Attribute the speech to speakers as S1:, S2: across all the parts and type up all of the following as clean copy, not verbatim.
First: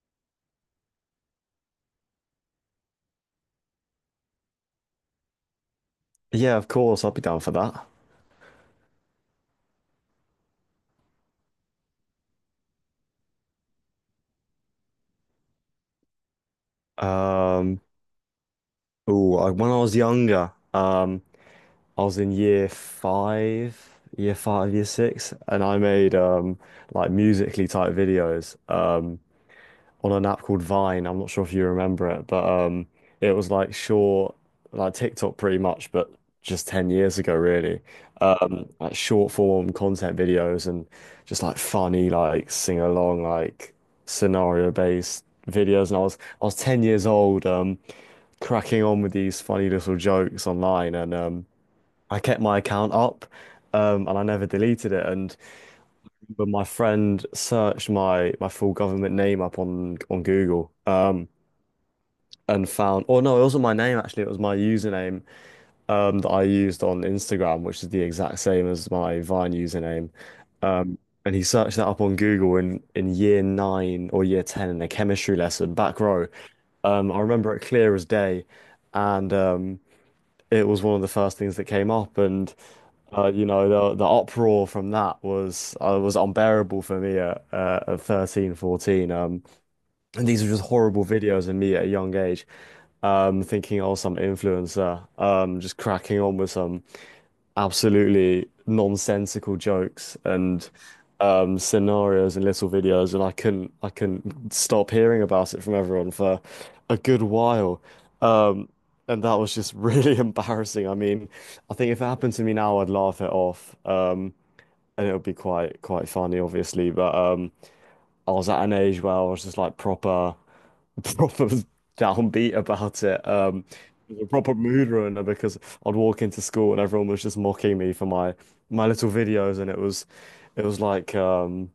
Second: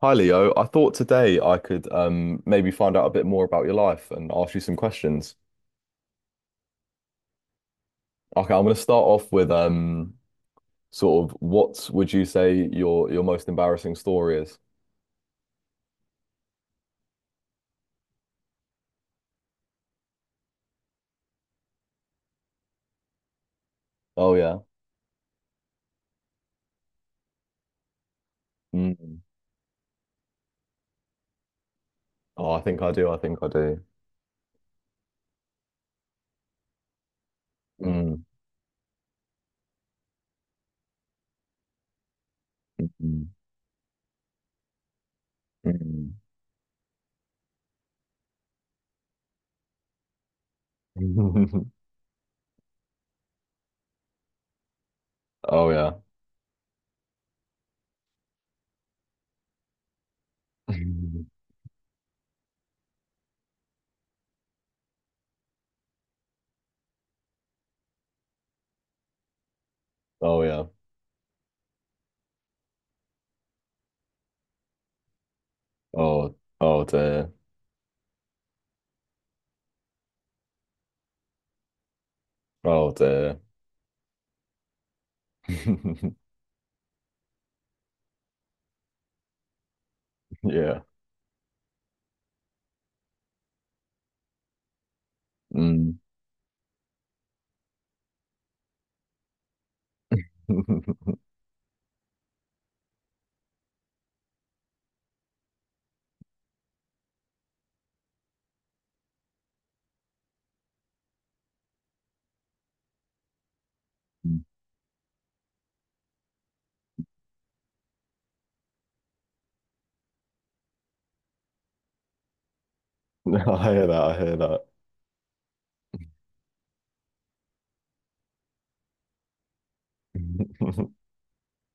S1: Hi Leo, I thought today I could maybe find out a bit more about your life and ask you some questions.
S2: Yeah, of course, I'd be down for that.
S1: Okay, I'm going to start off with sort of what would you say your most embarrassing story is?
S2: Um, oh, I, when I was younger, I was in year 5,
S1: Oh yeah.
S2: year 6, and I made like musically type videos.
S1: Mm.
S2: On an app called Vine. I'm not sure if you remember it, but
S1: Oh, I think I do. I
S2: it
S1: think I
S2: was like
S1: do.
S2: short, like TikTok pretty much, but just 10 years ago, really.
S1: Mm.
S2: Like short form content videos and just like funny, like sing along,
S1: Mm.
S2: like scenario based videos. And
S1: Mm.
S2: I was 10 years old, cracking on with these funny little jokes online, and
S1: Mm.
S2: I kept my account up. And I never deleted it. And
S1: Oh yeah.
S2: But my friend searched my full government name up on Google.
S1: Mm.
S2: And found, oh no, it wasn't my name actually, it was my username that I used on Instagram, which is the exact same as my Vine username.
S1: Oh yeah.
S2: Um, and he searched that up on Google in year 9 or year 10 in a chemistry lesson, back row.
S1: Oh oh
S2: I
S1: dear.
S2: remember it clear as day. And it was one of the first things that came up.
S1: Oh dear.
S2: You know, the uproar from that was unbearable for me at 13, 14. And these are just
S1: Yeah.
S2: horrible videos of me at a young age, thinking, oh, some influencer, just
S1: Mm.
S2: cracking on with some absolutely nonsensical jokes and scenarios and little videos, and I couldn't stop hearing about it from everyone for a good while, um, and that was just really embarrassing. I mean, I think if it happened to me now, I'd laugh it off, and it would be quite funny, obviously, but I was at an age where I was just like proper. proper downbeat about it.
S1: I hear that.
S2: It
S1: I
S2: was a
S1: hear
S2: proper
S1: that.
S2: mood ruiner because I'd walk into school and everyone was just mocking me for my little videos, and it was like um,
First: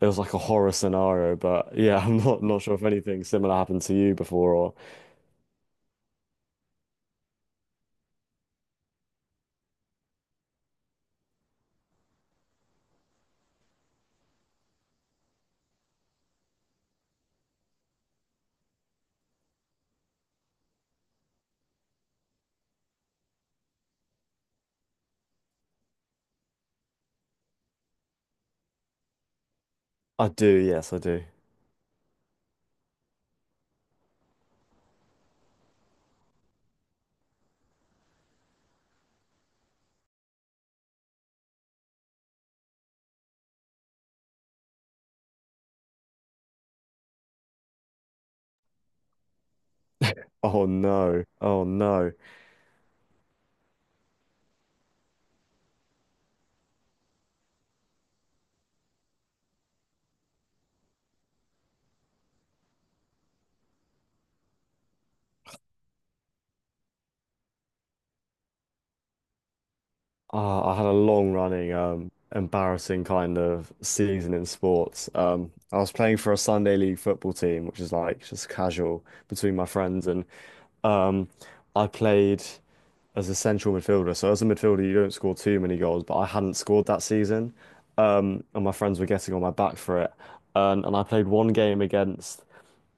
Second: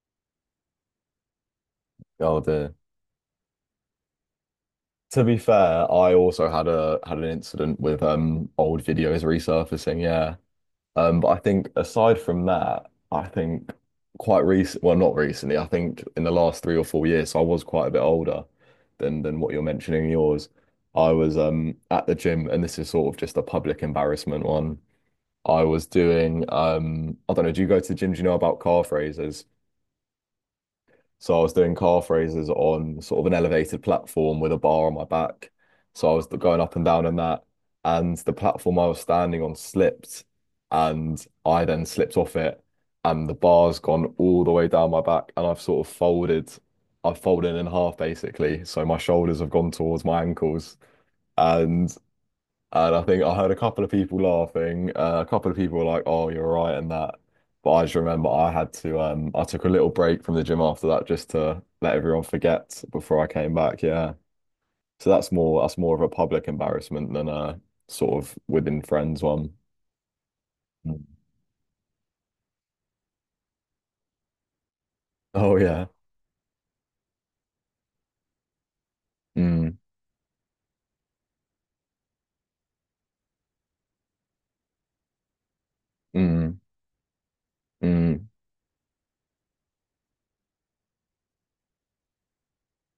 S2: it was like a horror scenario. But yeah, I'm
S1: Oh
S2: not
S1: dear.
S2: sure if anything similar happened to you before, or
S1: To be fair, I also had a had an incident with old videos resurfacing, yeah. But I think aside from that, I think not recently, I think in the last 3 or 4 years, so I was quite a bit older than what you're mentioning in yours. I was at the gym, and this is sort of just a public embarrassment one. I was doing I don't know, do you go to the gym? Do you know about calf raises?
S2: I do. Yes, I do.
S1: So I was doing calf raises on sort of an elevated platform with a bar on my back. So I was going up and down on that. And the platform I was standing on slipped. And I then slipped off it. And the bar's gone all the way down my back. And I've sort of I've folded in half basically. So my shoulders have gone towards my
S2: Oh
S1: ankles.
S2: no! Oh
S1: And
S2: no!
S1: and I think I heard a couple of people laughing. A couple of people were like, "Oh, you're right," and that. But I just remember I had to. I took a little break from the gym after that just to let everyone forget before I came back. Yeah. So that's more of a public embarrassment than a sort of within friends one.
S2: Ah, I had a
S1: Mm.
S2: long running embarrassing kind of season in sports.
S1: Oh
S2: I
S1: yeah.
S2: was playing for a Sunday league football team, which is like just casual between my
S1: Mm,
S2: friends, and Um, I played as a central midfielder. So as a midfielder, you don't score too many goals, but I hadn't
S1: mm,
S2: scored that season.
S1: mm,
S2: And my friends were getting on my back for it. And I played one game against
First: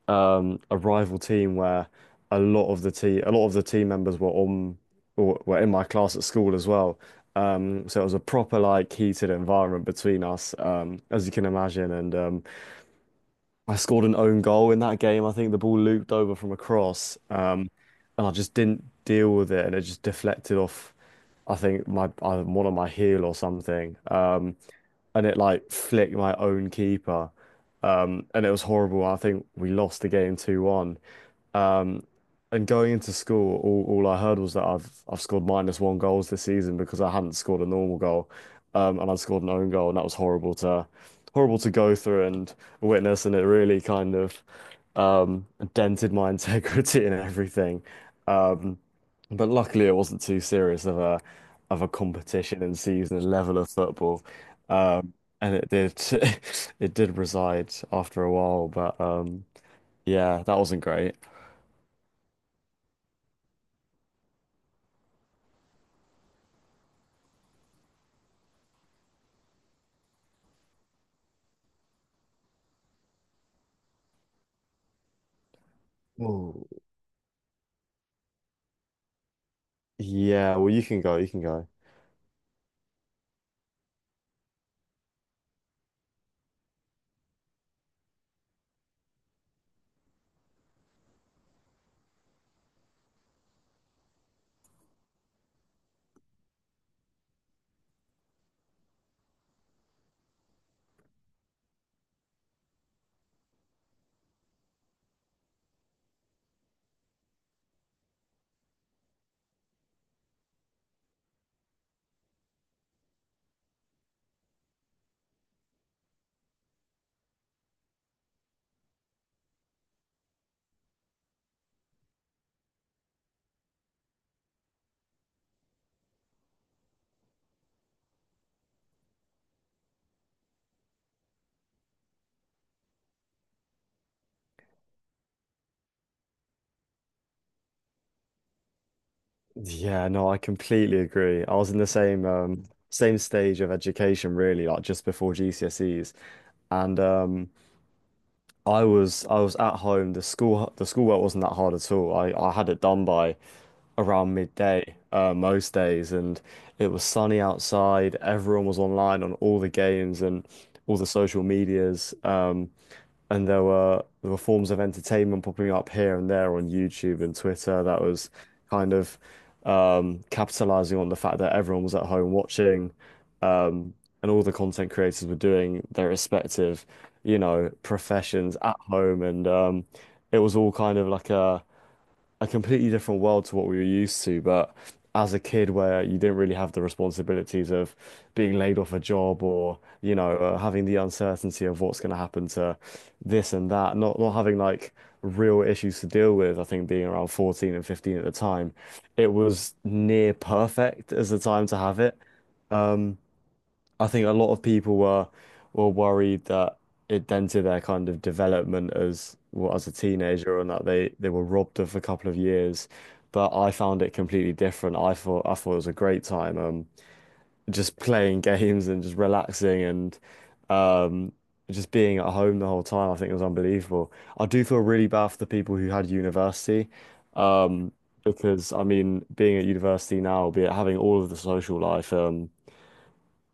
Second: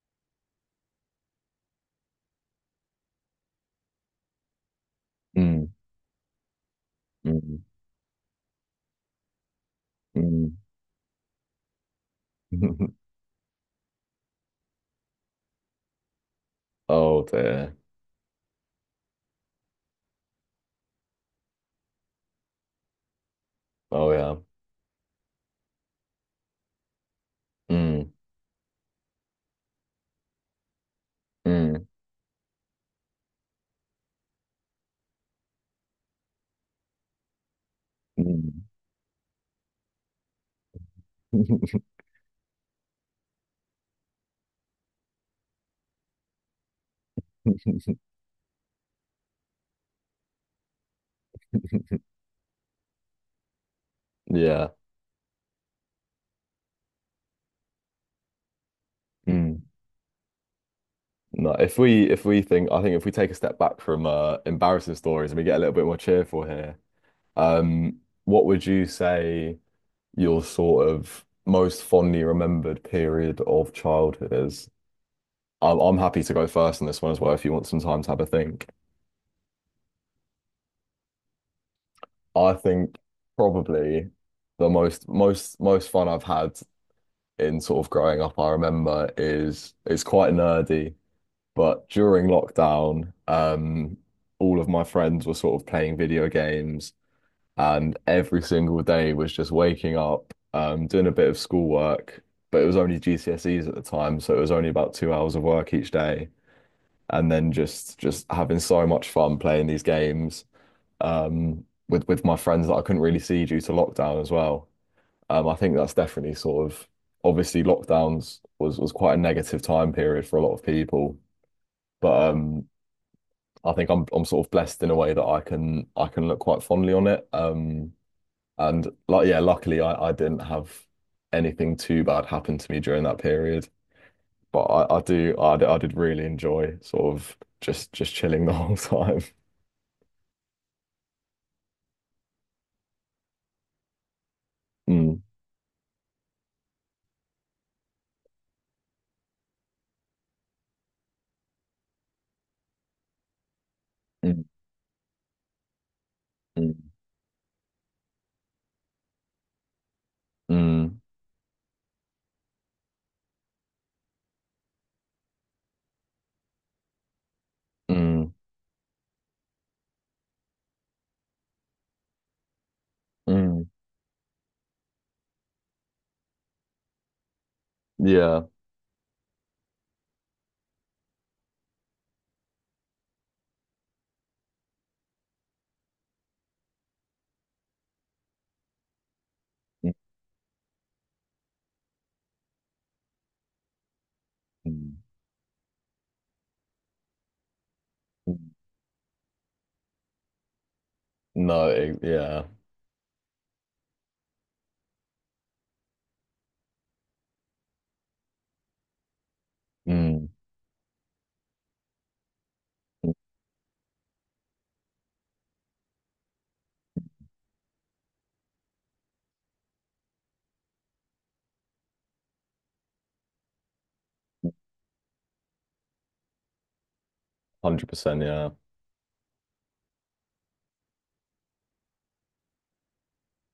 S2: a rival team where a lot of the team members were on or were
S1: mm,
S2: in my class at school as well.
S1: mm,
S2: So it was a proper like heated environment between us, as you can imagine. And
S1: mm.
S2: I scored an own goal in that game. I think the ball looped over from a cross,
S1: Oh dear.
S2: and I just didn't deal with it, and it just deflected off. I think my one of my heel or something,
S1: Oh yeah.
S2: and it like flicked my own keeper,
S1: Mm,
S2: and it was horrible. I think we lost the game 2-1.
S1: mm,
S2: And going into school, all I heard was that I've scored minus one goals this season because I hadn't scored a normal goal,
S1: mm.
S2: and I'd scored an own goal, and that was horrible to go through and witness, and it really kind of um, dented my integrity and everything. Um, but luckily, it wasn't too serious of a competition and season and level of football,
S1: Yeah.
S2: um, and it did it did reside after a while, but
S1: Mm.
S2: yeah, that wasn't great.
S1: No, if we think I think if we take a step back from embarrassing stories and we get a little bit more cheerful here, what would you say your sort of most fondly remembered period of childhood is? I'm happy to go
S2: Oh.
S1: first on this one as well if you want some time to have a think.
S2: Yeah, well, you can go, you can go.
S1: I think probably the most fun I've had in sort of growing up, I remember is it's quite nerdy. But during lockdown, all of my friends were sort of playing video games, and every single day was just waking up, doing a bit of schoolwork. But it was only GCSEs at the time, so it was only about 2 hours of work each day, and then just having so much fun playing these games, with my friends that I couldn't really see due to lockdown as well. I think that's definitely obviously lockdowns was quite a negative time period for a lot of people. But I think I'm sort of blessed in a way that I can look quite fondly on it. And like yeah, luckily I didn't have anything too bad happen to me during that period. But I do I, d- I did really enjoy sort of just chilling the whole time.
S2: Yeah, no, I completely agree. I was in the same stage of education really, like just
S1: Mm,
S2: before GCSEs. And I was at home. The schoolwork wasn't that hard at all. I had it done by around
S1: mm,
S2: midday, most days, and it
S1: mm,
S2: was sunny outside. Everyone was online on all the games and all
S1: mm,
S2: the social medias. And there were forms of entertainment popping up here and there on YouTube and Twitter that was
S1: mm,
S2: kind of capitalizing on the fact that everyone was at home watching,
S1: mm.
S2: um, and all the content creators were doing their respective, you know,
S1: Yeah.
S2: professions at home, and it was all kind of like a completely different world to what we were used to. But as a kid, where you didn't really have the responsibilities of being laid off a job or,
S1: Mm,
S2: you know, having the uncertainty of what's going to happen to this and that, not having like
S1: mm,
S2: real issues to deal with. I think being around 14 and 15 at the
S1: mm.
S2: time, it was near perfect as the time
S1: No,
S2: to
S1: it,
S2: have it.
S1: yeah.
S2: Um, I think a lot of people were worried that it dented their kind of development as well, as a
S1: Mm,
S2: teenager and that they were robbed of a couple of years. But I found it completely different. I thought it was a great time, just playing games and just relaxing and um, just being at home the whole time. I think it was unbelievable. I do feel really bad for the people who had university, um,
S1: 100%, yeah.
S2: because I mean, being at university now, be it having all of the social life,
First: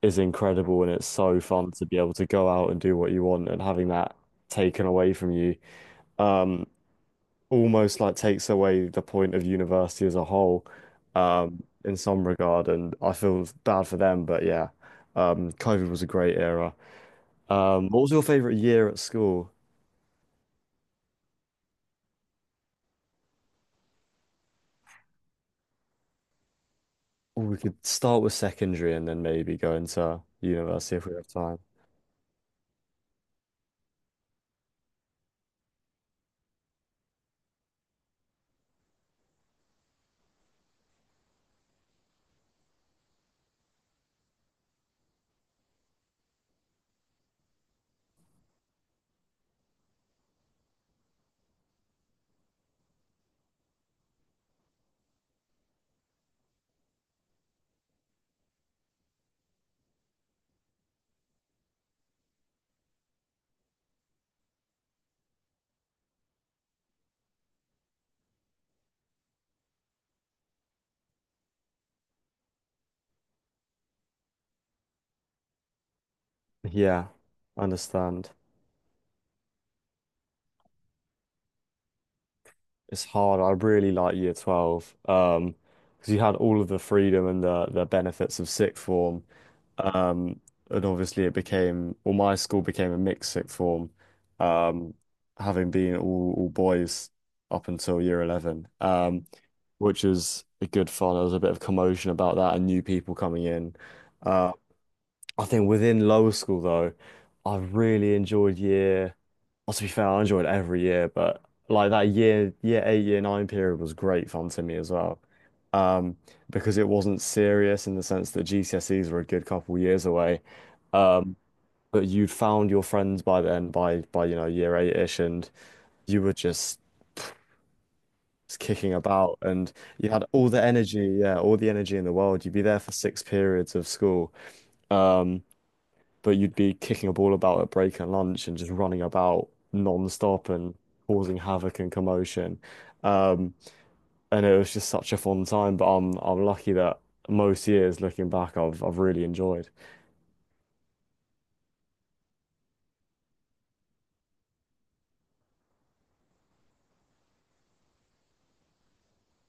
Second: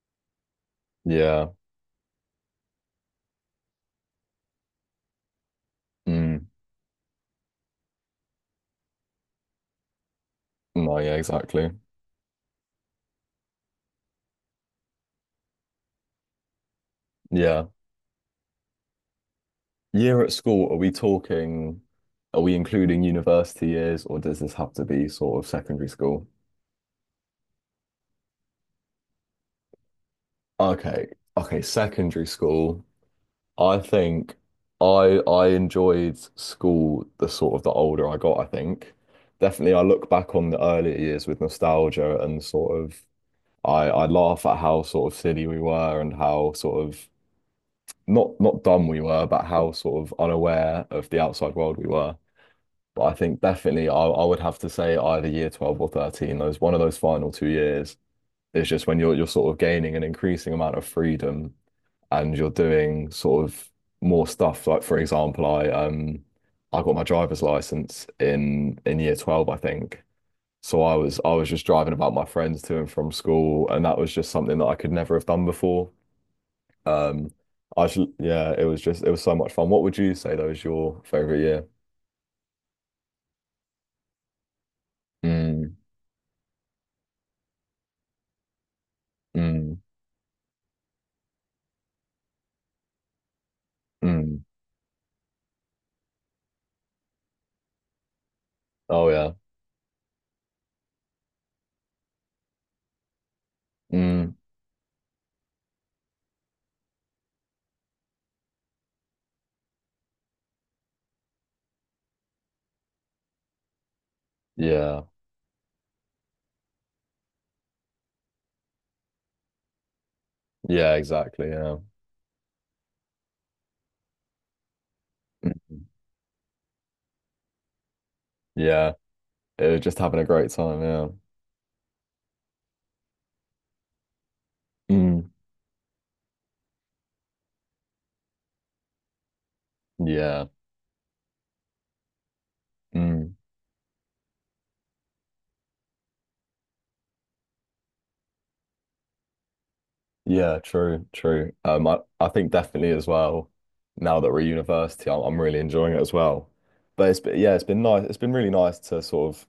S2: is incredible, and it's so
S1: Yeah.
S2: fun to be able to go out and do what you want, and having that taken away from you
S1: Mm.
S2: um almost like takes away the point of university as a whole
S1: No, yeah, exactly.
S2: in some regard, and I feel bad for them. But yeah, COVID was a great era.
S1: Yeah.
S2: What was your favorite year at school?
S1: Year at school, are we talking, are we including university years or does this have to be sort of secondary school?
S2: Ooh, we could start with secondary and then maybe go into university if
S1: Okay.
S2: we have time.
S1: Okay, secondary school. I think I enjoyed school the sort of the older I got, I think. Definitely I look back on the earlier years with nostalgia and sort of I laugh at how sort of silly we were and how sort of not dumb we were, but how sort of unaware of the outside world we were. But I think definitely I would have to say either year 12 or 13, those one of those final 2 years is just when you're sort of gaining an increasing amount of freedom and you're doing sort of more stuff. Like for example, I got my driver's license in year 12, I think. So I was just driving about my friends to and from school, and that was just something that I could never have done before.
S2: Yeah,
S1: Um I should,
S2: understand.
S1: yeah, it was just it was so much fun. What would you say though is your favorite year?
S2: It's hard. I really like year 12
S1: Mm,
S2: because you had all of the freedom and the benefits of sixth form,
S1: mm,
S2: um and obviously it became well, my school became a mixed sixth form,
S1: mm.
S2: um having been all boys up until year 11,
S1: Oh yeah.
S2: which is a good fun. There was a bit of commotion about that and new people coming in.
S1: Mm,
S2: Uh, I think within lower school though, I really enjoyed year. Well, to be fair, I enjoyed every year, but like that year, year 8, year 9 period was great fun to me as
S1: yeah.
S2: well. Um, because it wasn't serious in the sense that GCSEs were a good couple years away.
S1: Yeah,
S2: Mm.
S1: exactly. Yeah.
S2: But you'd found your friends by then, by you know, year 8-ish, and
S1: Mhm.
S2: you were just
S1: Yeah.
S2: kicking about,
S1: It
S2: and
S1: was just
S2: you
S1: having a
S2: had
S1: great
S2: all the
S1: time. Yeah.
S2: energy, yeah, all the energy in the world. You'd be there for six periods of school.
S1: Mm,
S2: Um, but you'd be kicking a ball about at break and lunch and just running about
S1: yeah.
S2: non-stop and causing havoc and commotion.
S1: Mm,
S2: Um, and it was just such a fun time, but I'm lucky that most years looking back I've really enjoyed.
S1: yeah. True. True. I think definitely as well, now that we're at university, I'm really enjoying it as well. But it's been, yeah, it's been nice. It's been really nice to sort of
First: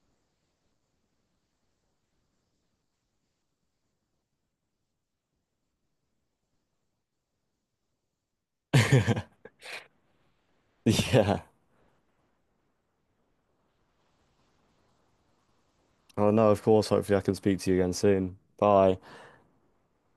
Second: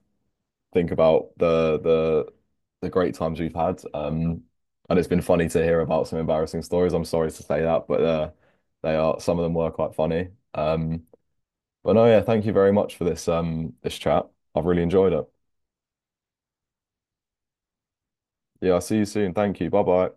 S1: think about the great times we've had. And it's been funny to hear about some embarrassing stories. I'm sorry to say that, but they are, some of them were quite funny.
S2: Yeah.
S1: But no, yeah, thank you very much for this this chat. I've really enjoyed it.
S2: Oh no, of course, hopefully I can speak to you again soon.
S1: Yeah, I'll
S2: Bye.
S1: see you soon. Thank you. Bye bye.